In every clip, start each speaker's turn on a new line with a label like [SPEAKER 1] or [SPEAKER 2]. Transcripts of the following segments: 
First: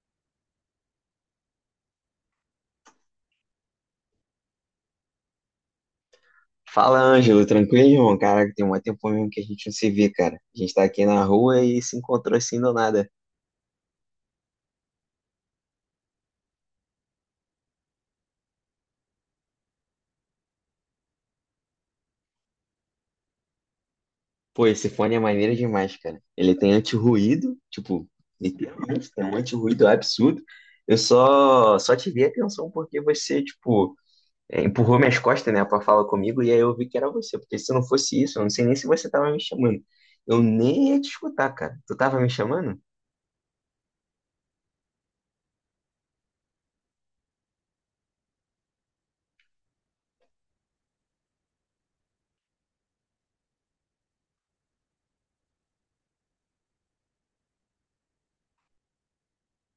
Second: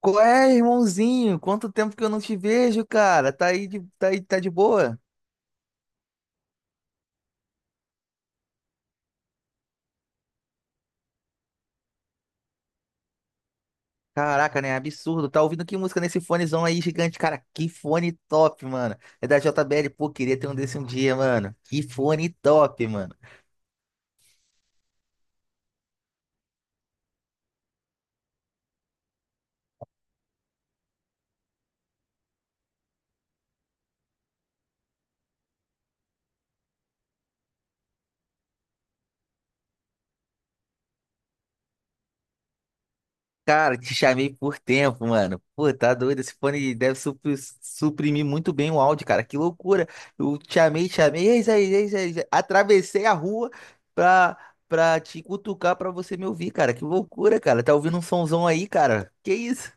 [SPEAKER 1] Qual é, irmãozinho? Quanto tempo que eu não te vejo, cara? Tá aí, tá de boa?
[SPEAKER 2] Fala, Ângelo, tranquilo, cara. Caraca, tem um tempo mesmo que a gente não se vê, cara. A gente tá aqui na rua e se encontrou assim do nada.
[SPEAKER 1] Caraca, né? Absurdo. Tá ouvindo que música nesse fonezão aí gigante, cara? Que fone top, mano. É da J JBL, pô, queria ter um desse um dia, mano. Que fone top, mano.
[SPEAKER 2] Pô, esse fone é maneiro demais, cara. Ele tem anti-ruído, tipo, literalmente, tem um anti-ruído absurdo. Eu só te dei atenção porque você, tipo, empurrou minhas costas, né, pra falar comigo e aí eu vi que era você. Porque se não fosse isso, eu não sei nem se você tava me chamando. Eu nem ia te escutar, cara. Tu tava me chamando?
[SPEAKER 1] Cara, te chamei por tempo, mano. Pô, tá doido? Esse fone deve suprimir muito bem o áudio, cara. Que loucura. Eu te chamei, te chamei. É isso aí, é isso aí. É isso aí. Atravessei a rua pra, pra te cutucar pra você me ouvir, cara. Que loucura, cara. Tá ouvindo um somzão aí, cara? Que isso?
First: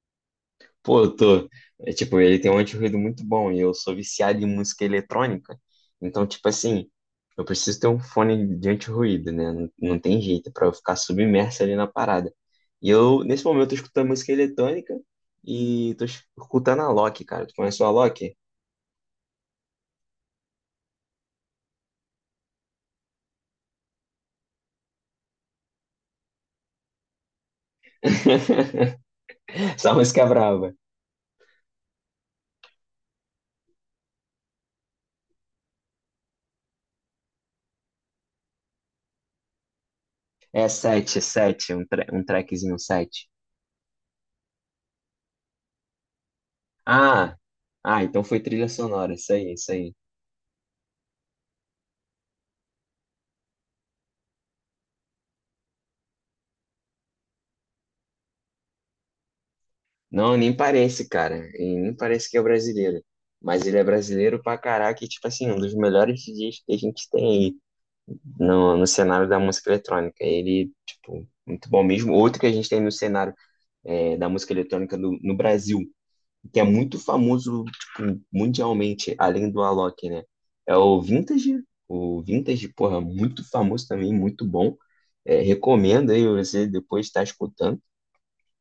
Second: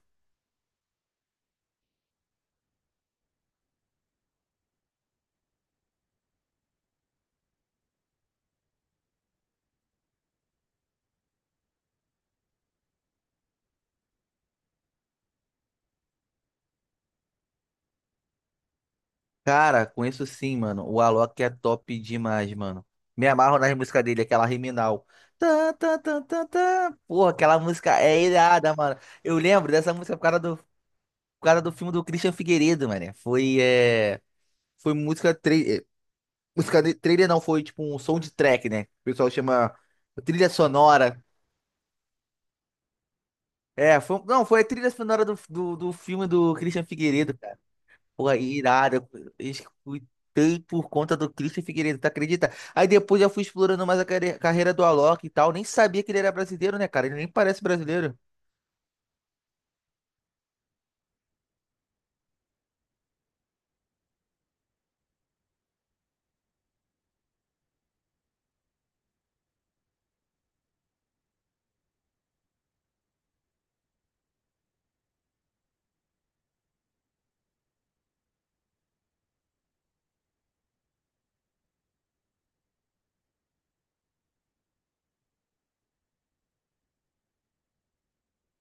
[SPEAKER 2] Pô, eu tô. É, tipo, ele tem um anti-ruído muito bom e eu sou viciado em música eletrônica. Então, tipo assim, eu preciso ter um fone de anti-ruído, né? Não, não tem jeito é pra eu ficar submerso ali na parada. E eu, nesse momento, eu tô escutando música eletrônica e tô escutando a Loki, cara. Tu conhece o Alok?
[SPEAKER 1] Cara, conheço sim, mano. O Alok é top demais, mano. Me amarro nas músicas dele, aquela Riminal. Tá, tá, tá, tá, tá. Porra, aquela música é irada, mano. Eu lembro
[SPEAKER 2] Essa
[SPEAKER 1] dessa música
[SPEAKER 2] música
[SPEAKER 1] por
[SPEAKER 2] é
[SPEAKER 1] causa do
[SPEAKER 2] brava.
[SPEAKER 1] causa do filme do Christian Figueiredo, mano. Foi, foi música, música trailer, não, foi tipo um soundtrack, né? O pessoal chama trilha
[SPEAKER 2] É 7
[SPEAKER 1] sonora.
[SPEAKER 2] 7 um, tra um trackzinho um sete.
[SPEAKER 1] É, não, foi a trilha sonora do filme do Christian
[SPEAKER 2] Ah,
[SPEAKER 1] Figueiredo, cara.
[SPEAKER 2] ah, então
[SPEAKER 1] Porra,
[SPEAKER 2] foi trilha
[SPEAKER 1] irada.
[SPEAKER 2] sonora, isso
[SPEAKER 1] Eu
[SPEAKER 2] aí, isso aí.
[SPEAKER 1] escutei por conta do Christian Figueiredo, tu acredita? Aí depois eu fui explorando mais a carreira do Alok e tal. Nem sabia que ele era brasileiro, né, cara? Ele nem parece brasileiro.
[SPEAKER 2] Não, nem parece, cara. E nem parece que é brasileiro. Mas ele é brasileiro pra caraca e, tipo assim, um dos melhores DJs que a gente tem aí no cenário da música eletrônica. Ele, tipo, muito bom mesmo. Outro que a gente tem no cenário da música eletrônica no Brasil, que é muito famoso, tipo, mundialmente, além do Alok, né? É o Vintage. O Vintage, porra, muito famoso também, muito bom. É, recomendo aí você depois estar escutando.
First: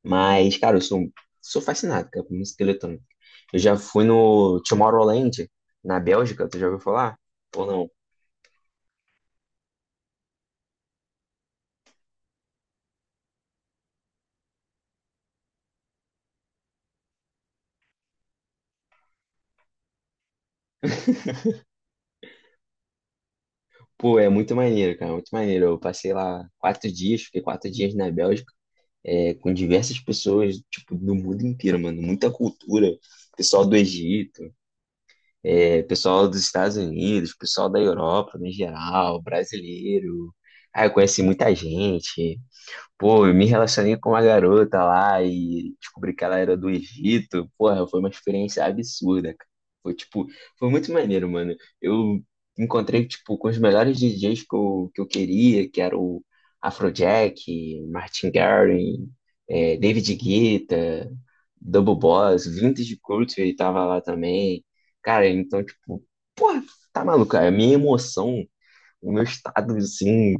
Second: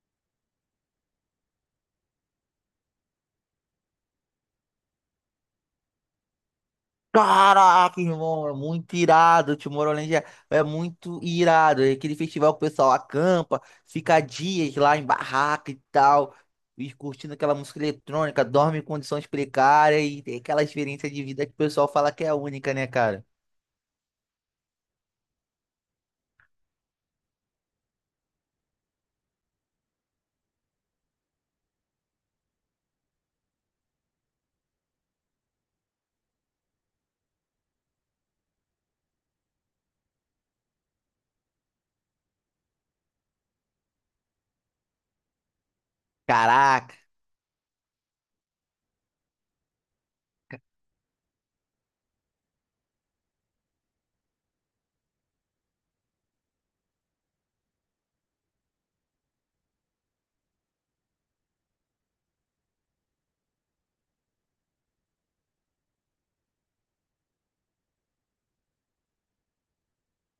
[SPEAKER 2] Mas, cara, eu sou fascinado, cara, por música eletrônica. Eu já fui no Tomorrowland, na Bélgica, tu já ouviu falar? Ou não?
[SPEAKER 1] Caraca, irmão, é muito irado. O Tomorrowland é muito irado. É aquele festival que o pessoal acampa, fica dias lá em barraca e tal, e curtindo aquela música eletrônica, dorme em condições precárias e tem aquela experiência de vida que o pessoal fala que é única, né, cara?
[SPEAKER 2] Pô, é muito maneiro, cara, muito maneiro. Eu passei lá quatro dias, fiquei quatro dias na Bélgica, com diversas pessoas, tipo, do mundo inteiro, mano. Muita cultura. Pessoal do Egito, pessoal dos Estados Unidos, pessoal da Europa, no geral, brasileiro. Ah, eu conheci muita gente. Pô, eu me relacionei com uma garota lá e descobri que ela era do
[SPEAKER 1] Caraca,
[SPEAKER 2] Egito. Porra, foi uma experiência absurda, cara. Foi tipo, foi muito maneiro, mano. Eu encontrei, tipo, com os melhores DJs que eu queria, que era o Afrojack, Martin Garrix, David Guetta, Double Boss. Vintage Culture tava lá também. Cara, então, tipo, porra, tá maluco, cara. A minha emoção, o meu estado, assim,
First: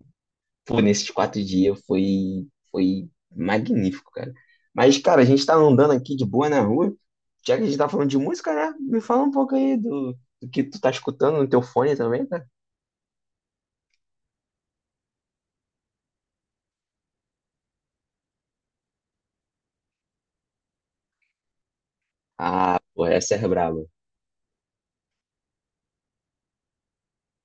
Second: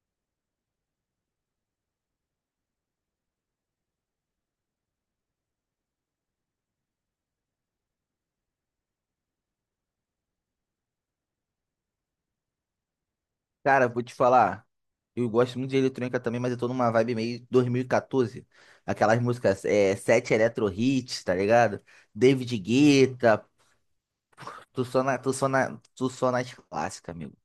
[SPEAKER 2] pô, nesses quatro dias foi magnífico, cara. Mas, cara, a gente tá andando aqui de boa na rua. Já que a gente tá falando de música, né? Me fala um pouco aí do que tu tá escutando no teu fone também, cara.
[SPEAKER 1] cara, vou te falar. Eu gosto muito de eletrônica também, mas eu tô numa vibe meio 2014. Aquelas músicas, Sete Electro Hits, tá ligado? David
[SPEAKER 2] Ah, pô, essa
[SPEAKER 1] Guetta.
[SPEAKER 2] é braba.
[SPEAKER 1] Tu só na, tu só na, tu só nas clássicas, amigo.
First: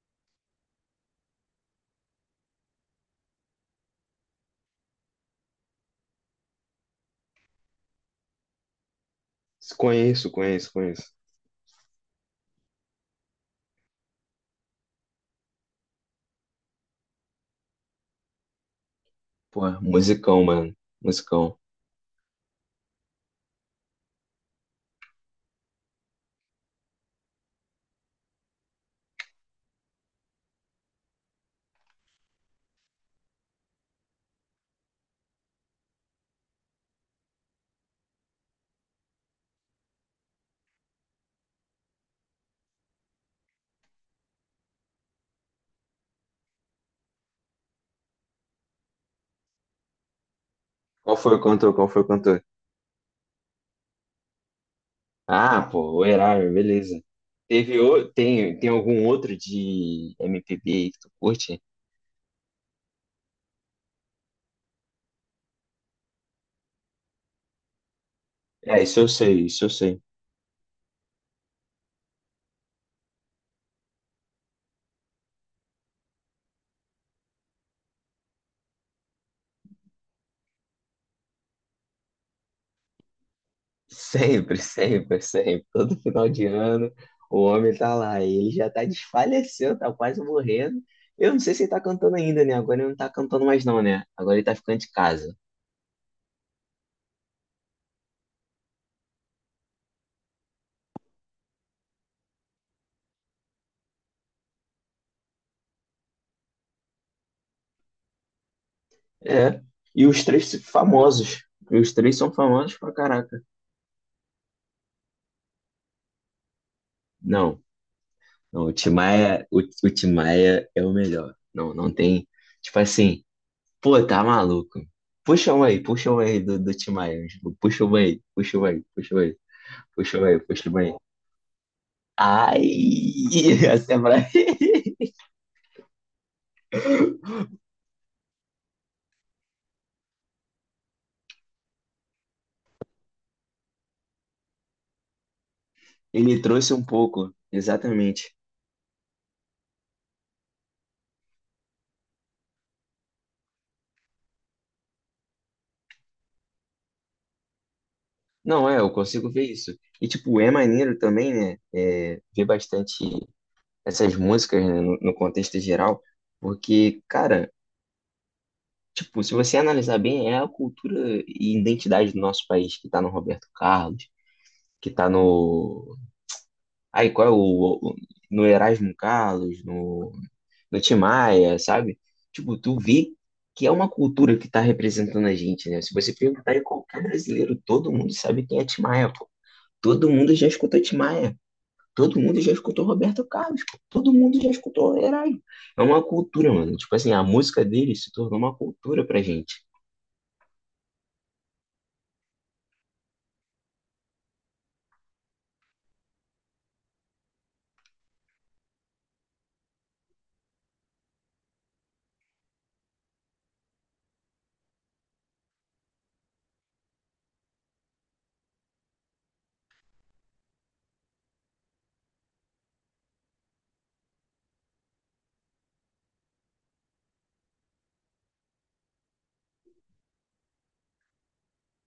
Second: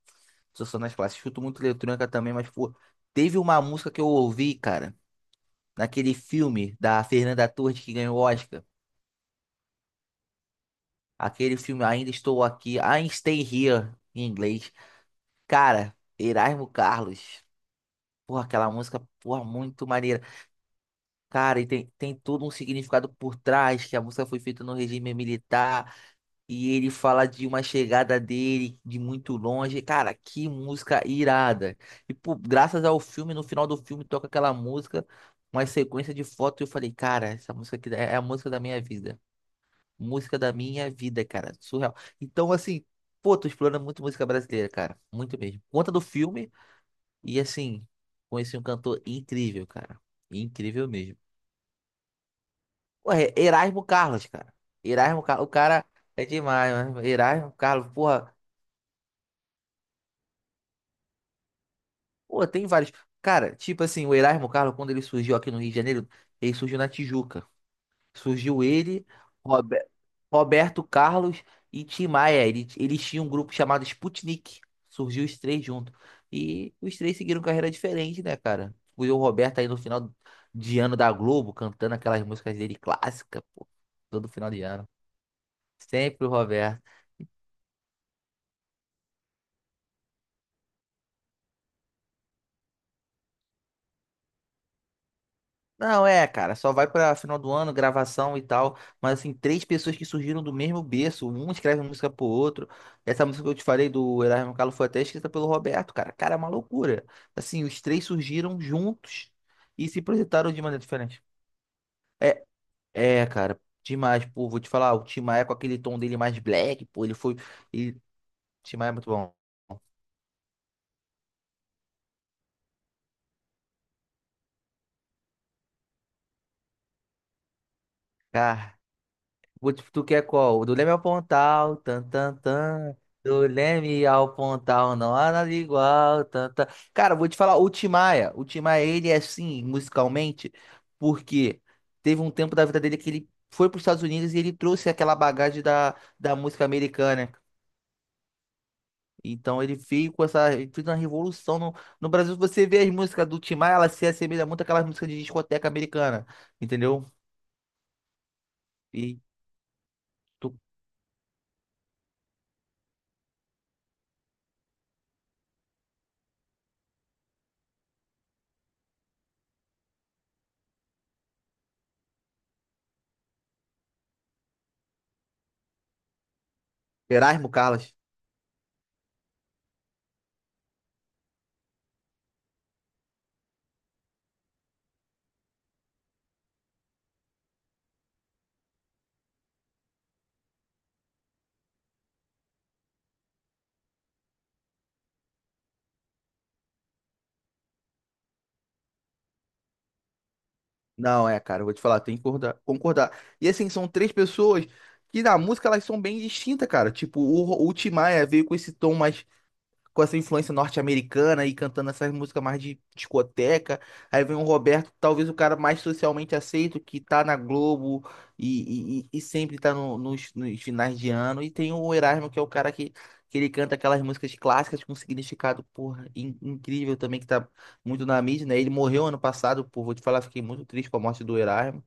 [SPEAKER 1] Tu só nas clássicas. Escuto muito eletrônica também, mas, pô, teve uma música que eu ouvi, cara, naquele filme da Fernanda Torres que ganhou o Oscar.
[SPEAKER 2] Conheço, conheço, conheço.
[SPEAKER 1] Aquele filme Ainda Estou Aqui, I Stay Here, em inglês. Cara, Erasmo Carlos. Porra, aquela música, porra,
[SPEAKER 2] Pô,
[SPEAKER 1] muito maneira.
[SPEAKER 2] musicão, mano. Musicão.
[SPEAKER 1] Cara, e tem todo um significado por trás, que a música foi feita no regime militar. E ele fala de uma chegada dele de muito longe. Cara, que música irada. E pô, graças ao filme, no final do filme toca aquela música, uma sequência de fotos. E eu falei, cara, essa música aqui é a música da minha vida. Música da minha vida, cara. Surreal. Então, assim, pô, tô explorando muito música brasileira, cara. Muito mesmo. Conta do filme e, assim, conheci um cantor incrível, cara. Incrível
[SPEAKER 2] Qual
[SPEAKER 1] mesmo.
[SPEAKER 2] foi o cantor? Qual foi o cantor?
[SPEAKER 1] Ué, Erasmo Carlos, cara. Erasmo Carlos, o
[SPEAKER 2] Ah,
[SPEAKER 1] cara
[SPEAKER 2] pô, o
[SPEAKER 1] é
[SPEAKER 2] Erasmo,
[SPEAKER 1] demais,
[SPEAKER 2] beleza.
[SPEAKER 1] mano. Erasmo Carlos, porra.
[SPEAKER 2] Tem algum outro de MPB aí que tu curte?
[SPEAKER 1] Pô, tem vários. Cara, tipo assim, o Erasmo Carlos, quando ele surgiu aqui no Rio de Janeiro, ele surgiu na Tijuca. Surgiu
[SPEAKER 2] É, isso
[SPEAKER 1] ele,
[SPEAKER 2] eu sei, isso eu
[SPEAKER 1] Robe-
[SPEAKER 2] sei.
[SPEAKER 1] Roberto Carlos e Tim Maia. Eles tinham um grupo chamado Sputnik. Surgiu os três juntos. E os três seguiram carreira diferente, né, cara? O Will Roberto aí no final de ano da Globo, cantando aquelas músicas dele clássicas, pô. Todo final
[SPEAKER 2] Sempre,
[SPEAKER 1] de ano.
[SPEAKER 2] sempre, sempre. Todo
[SPEAKER 1] Sempre
[SPEAKER 2] final
[SPEAKER 1] o
[SPEAKER 2] de
[SPEAKER 1] Roberto.
[SPEAKER 2] ano o homem tá lá. Ele já tá desfaleceu, tá quase morrendo. Eu não sei se ele tá cantando ainda, né? Agora ele não tá cantando mais, não, né? Agora ele tá ficando de casa.
[SPEAKER 1] Não, é, cara, só vai pra final do ano, gravação e tal. Mas, assim, três pessoas que surgiram do mesmo berço, um escreve uma música pro outro. Essa música que eu te falei do Erasmo Carlos foi até escrita pelo Roberto, cara. Cara, é uma loucura. Assim, os três surgiram juntos
[SPEAKER 2] É.
[SPEAKER 1] e se
[SPEAKER 2] E os três
[SPEAKER 1] projetaram de maneira diferente.
[SPEAKER 2] famosos. E os três são
[SPEAKER 1] É,
[SPEAKER 2] famosos pra caraca.
[SPEAKER 1] cara, demais, pô, vou te falar, o Tim Maia com aquele tom dele mais black, pô, ele foi.
[SPEAKER 2] Não,
[SPEAKER 1] Ele,
[SPEAKER 2] não, o
[SPEAKER 1] Tim Maia é muito bom.
[SPEAKER 2] Timaya o, o Tim Maia é o melhor. Não, não tem. Tipo assim, pô, tá maluco. Puxa um aí do Timaya. Puxa um aí, puxa um
[SPEAKER 1] Cara,
[SPEAKER 2] aí, puxa um aí,
[SPEAKER 1] O Tu tu
[SPEAKER 2] puxa
[SPEAKER 1] quer
[SPEAKER 2] um aí,
[SPEAKER 1] qual? O
[SPEAKER 2] puxa
[SPEAKER 1] Do
[SPEAKER 2] um
[SPEAKER 1] Leme
[SPEAKER 2] aí.
[SPEAKER 1] ao Pontal, tan, tan, tan. Do
[SPEAKER 2] Ai, a
[SPEAKER 1] Leme
[SPEAKER 2] Samara,
[SPEAKER 1] ao Pontal, não há nada igual, tan, tan. Cara, vou te falar, o Tim Maia, ele é assim, musicalmente, porque teve um tempo da vida dele que ele foi para os Estados Unidos e ele trouxe aquela bagagem da
[SPEAKER 2] ele
[SPEAKER 1] música
[SPEAKER 2] trouxe um
[SPEAKER 1] americana.
[SPEAKER 2] pouco, exatamente.
[SPEAKER 1] Então ele veio ele fez uma revolução no Brasil. Você vê as músicas do Tim Maia, elas se assemelham muito àquelas músicas de discoteca americana, entendeu?
[SPEAKER 2] Não, é, eu
[SPEAKER 1] E
[SPEAKER 2] consigo ver isso. E, tipo, é
[SPEAKER 1] do
[SPEAKER 2] maneiro também, né, ver bastante essas músicas, né, no contexto geral, porque, cara, tipo, se você analisar bem, é a cultura e identidade do nosso país que tá no Roberto Carlos, que tá no... Ai, qual é o...
[SPEAKER 1] Erasmo
[SPEAKER 2] o-
[SPEAKER 1] Carlos.
[SPEAKER 2] no Erasmo Carlos, no... do Tim Maia, sabe? Tipo, tu vê que é uma cultura que tá representando a gente, né? Se você perguntar em qualquer brasileiro, todo mundo sabe quem é Tim Maia, pô. Todo mundo já escutou Tim Maia. Todo mundo já escutou Roberto Carlos, pô. Todo mundo já escutou Herói. É uma cultura, mano. Tipo assim, a música dele se tornou uma cultura pra gente.
[SPEAKER 1] Não, é, cara, eu vou te falar, tem que concordar, concordar. E assim, são três pessoas que na música elas são bem distintas, cara. Tipo, o Tim Maia veio com esse tom mais com essa influência norte-americana e cantando essas músicas mais de discoteca. Aí vem o Roberto, talvez o cara mais socialmente aceito, que tá na Globo e, sempre tá nos finais de ano. E tem o Erasmo, que é o cara que ele canta aquelas músicas clássicas com significado, porra, incrível também, que tá muito na mídia, né? Ele morreu ano passado, pô, vou te falar, fiquei muito triste com a morte do Erasmo.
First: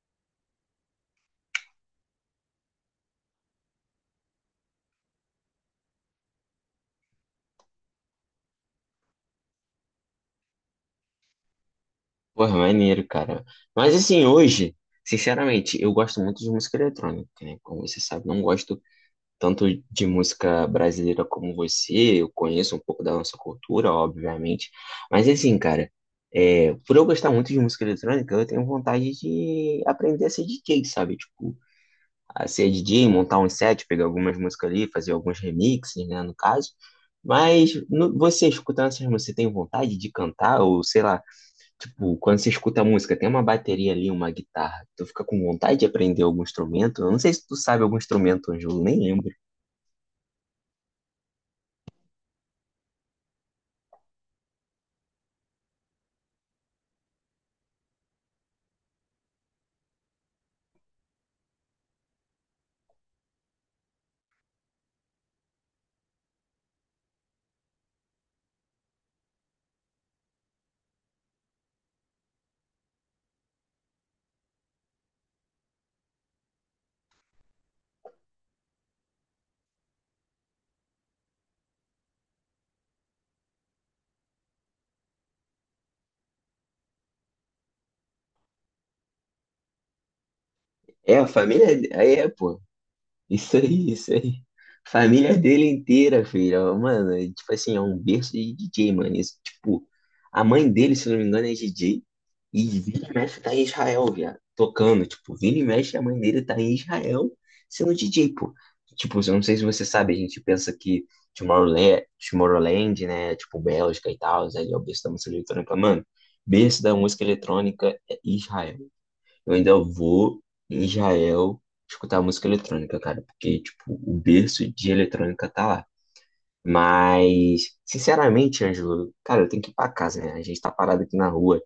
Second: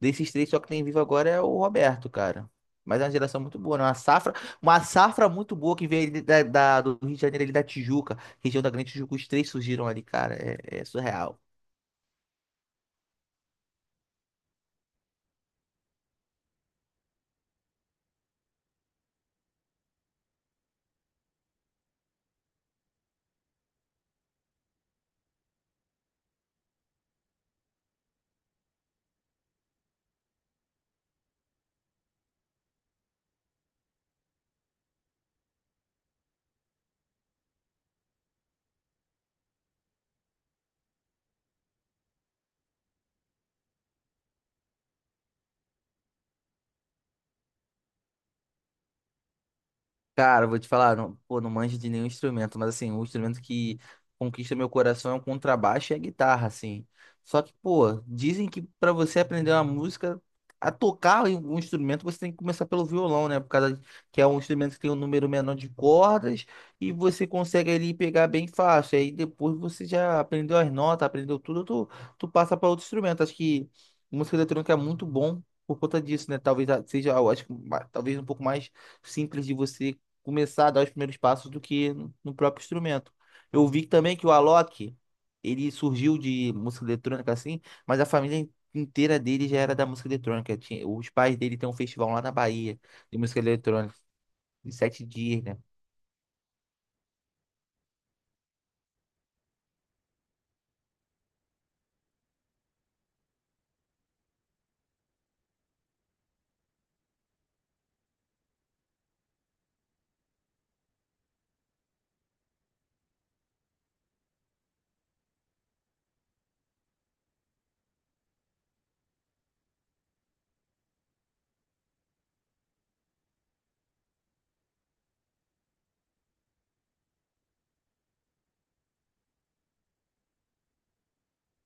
[SPEAKER 1] Desses três, só que tem vivo agora é o Roberto, cara. Mas é uma geração muito boa, né? Uma safra muito boa que veio ali do Rio de Janeiro, ali da Tijuca, região da Grande Tijuca. Os três surgiram ali, cara. É surreal.
[SPEAKER 2] Porra, maneiro, cara. Mas assim, hoje, sinceramente, eu gosto muito de música eletrônica, né? Como você sabe, não gosto tanto de música brasileira como você, eu conheço um pouco da nossa cultura, obviamente. Mas assim, cara, por eu gostar muito de música eletrônica, eu tenho vontade de aprender a ser DJ, sabe? Tipo, a ser DJ, montar um set, pegar algumas músicas ali, fazer alguns remixes, né, no caso. Mas você escutando essas músicas, você tem vontade de cantar? Ou sei lá, tipo, quando você escuta a música, tem uma bateria ali, uma guitarra, tu fica com vontade de aprender algum instrumento? Eu não sei se tu sabe algum instrumento, Ângelo, nem lembro.
[SPEAKER 1] Cara, eu vou te falar, não, pô, não manjo de nenhum instrumento, mas assim, o instrumento que conquista meu coração é o contrabaixo e a guitarra, assim. Só que, pô, dizem que pra você aprender uma música, a tocar em um instrumento, você tem que começar pelo violão, né? Por causa que é um instrumento que tem um número menor de cordas e você consegue ali pegar bem fácil. Aí depois você já aprendeu as notas, aprendeu tudo, tu passa pra outro instrumento. Acho que música eletrônica é muito bom por conta disso, né? Talvez seja, eu acho que talvez um pouco mais simples de você começar a dar os primeiros passos do que no próprio instrumento. Eu vi também que o Alok, ele surgiu de música eletrônica assim, mas a família inteira dele já era da música eletrônica. Os
[SPEAKER 2] É, a
[SPEAKER 1] pais dele
[SPEAKER 2] família.
[SPEAKER 1] têm um festival
[SPEAKER 2] Aí
[SPEAKER 1] lá
[SPEAKER 2] é,
[SPEAKER 1] na
[SPEAKER 2] pô.
[SPEAKER 1] Bahia de música
[SPEAKER 2] Isso aí,
[SPEAKER 1] eletrônica,
[SPEAKER 2] isso aí.
[SPEAKER 1] de sete
[SPEAKER 2] Família
[SPEAKER 1] dias, né?
[SPEAKER 2] dele inteira, filho. Mano, é, tipo assim, é um berço de DJ, mano. Isso, tipo, a mãe dele, se não me engano, é DJ. E vira e mexe tá em Israel, viado. Tocando, tipo, vira e mexe, a mãe dele tá em Israel sendo DJ, pô. Tipo, eu não sei se você sabe, a gente pensa que Tomorrowland, Tomorrowland, né? Tipo, Bélgica e tal, ali é o berço da música eletrônica. Mano, berço da música eletrônica é Israel. Eu ainda vou em Israel escutar música eletrônica, cara, porque, tipo, o berço de eletrônica tá lá. Mas, sinceramente, Ângelo, cara, eu tenho que ir pra casa, né? A gente tá parado aqui na rua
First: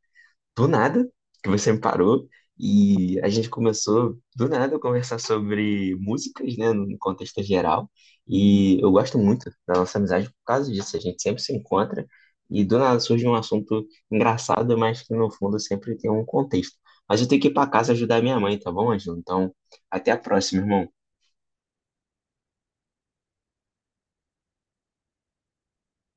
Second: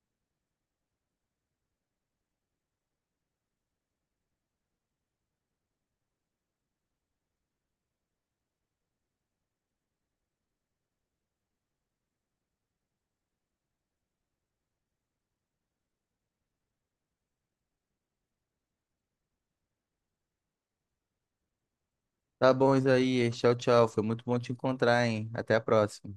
[SPEAKER 2] do nada, que você me parou, e a gente começou do nada a conversar sobre músicas, né, no contexto geral, e eu gosto muito da nossa amizade por causa disso, a gente sempre se encontra, e do nada surge um assunto engraçado, mas que no fundo sempre tem um contexto. Mas eu tenho que ir para casa ajudar minha mãe, tá bom, Ângelo? Então, até a próxima, irmão.
[SPEAKER 1] Tá bom, Isaías. Tchau, tchau. Foi muito bom te encontrar, hein? Até a próxima.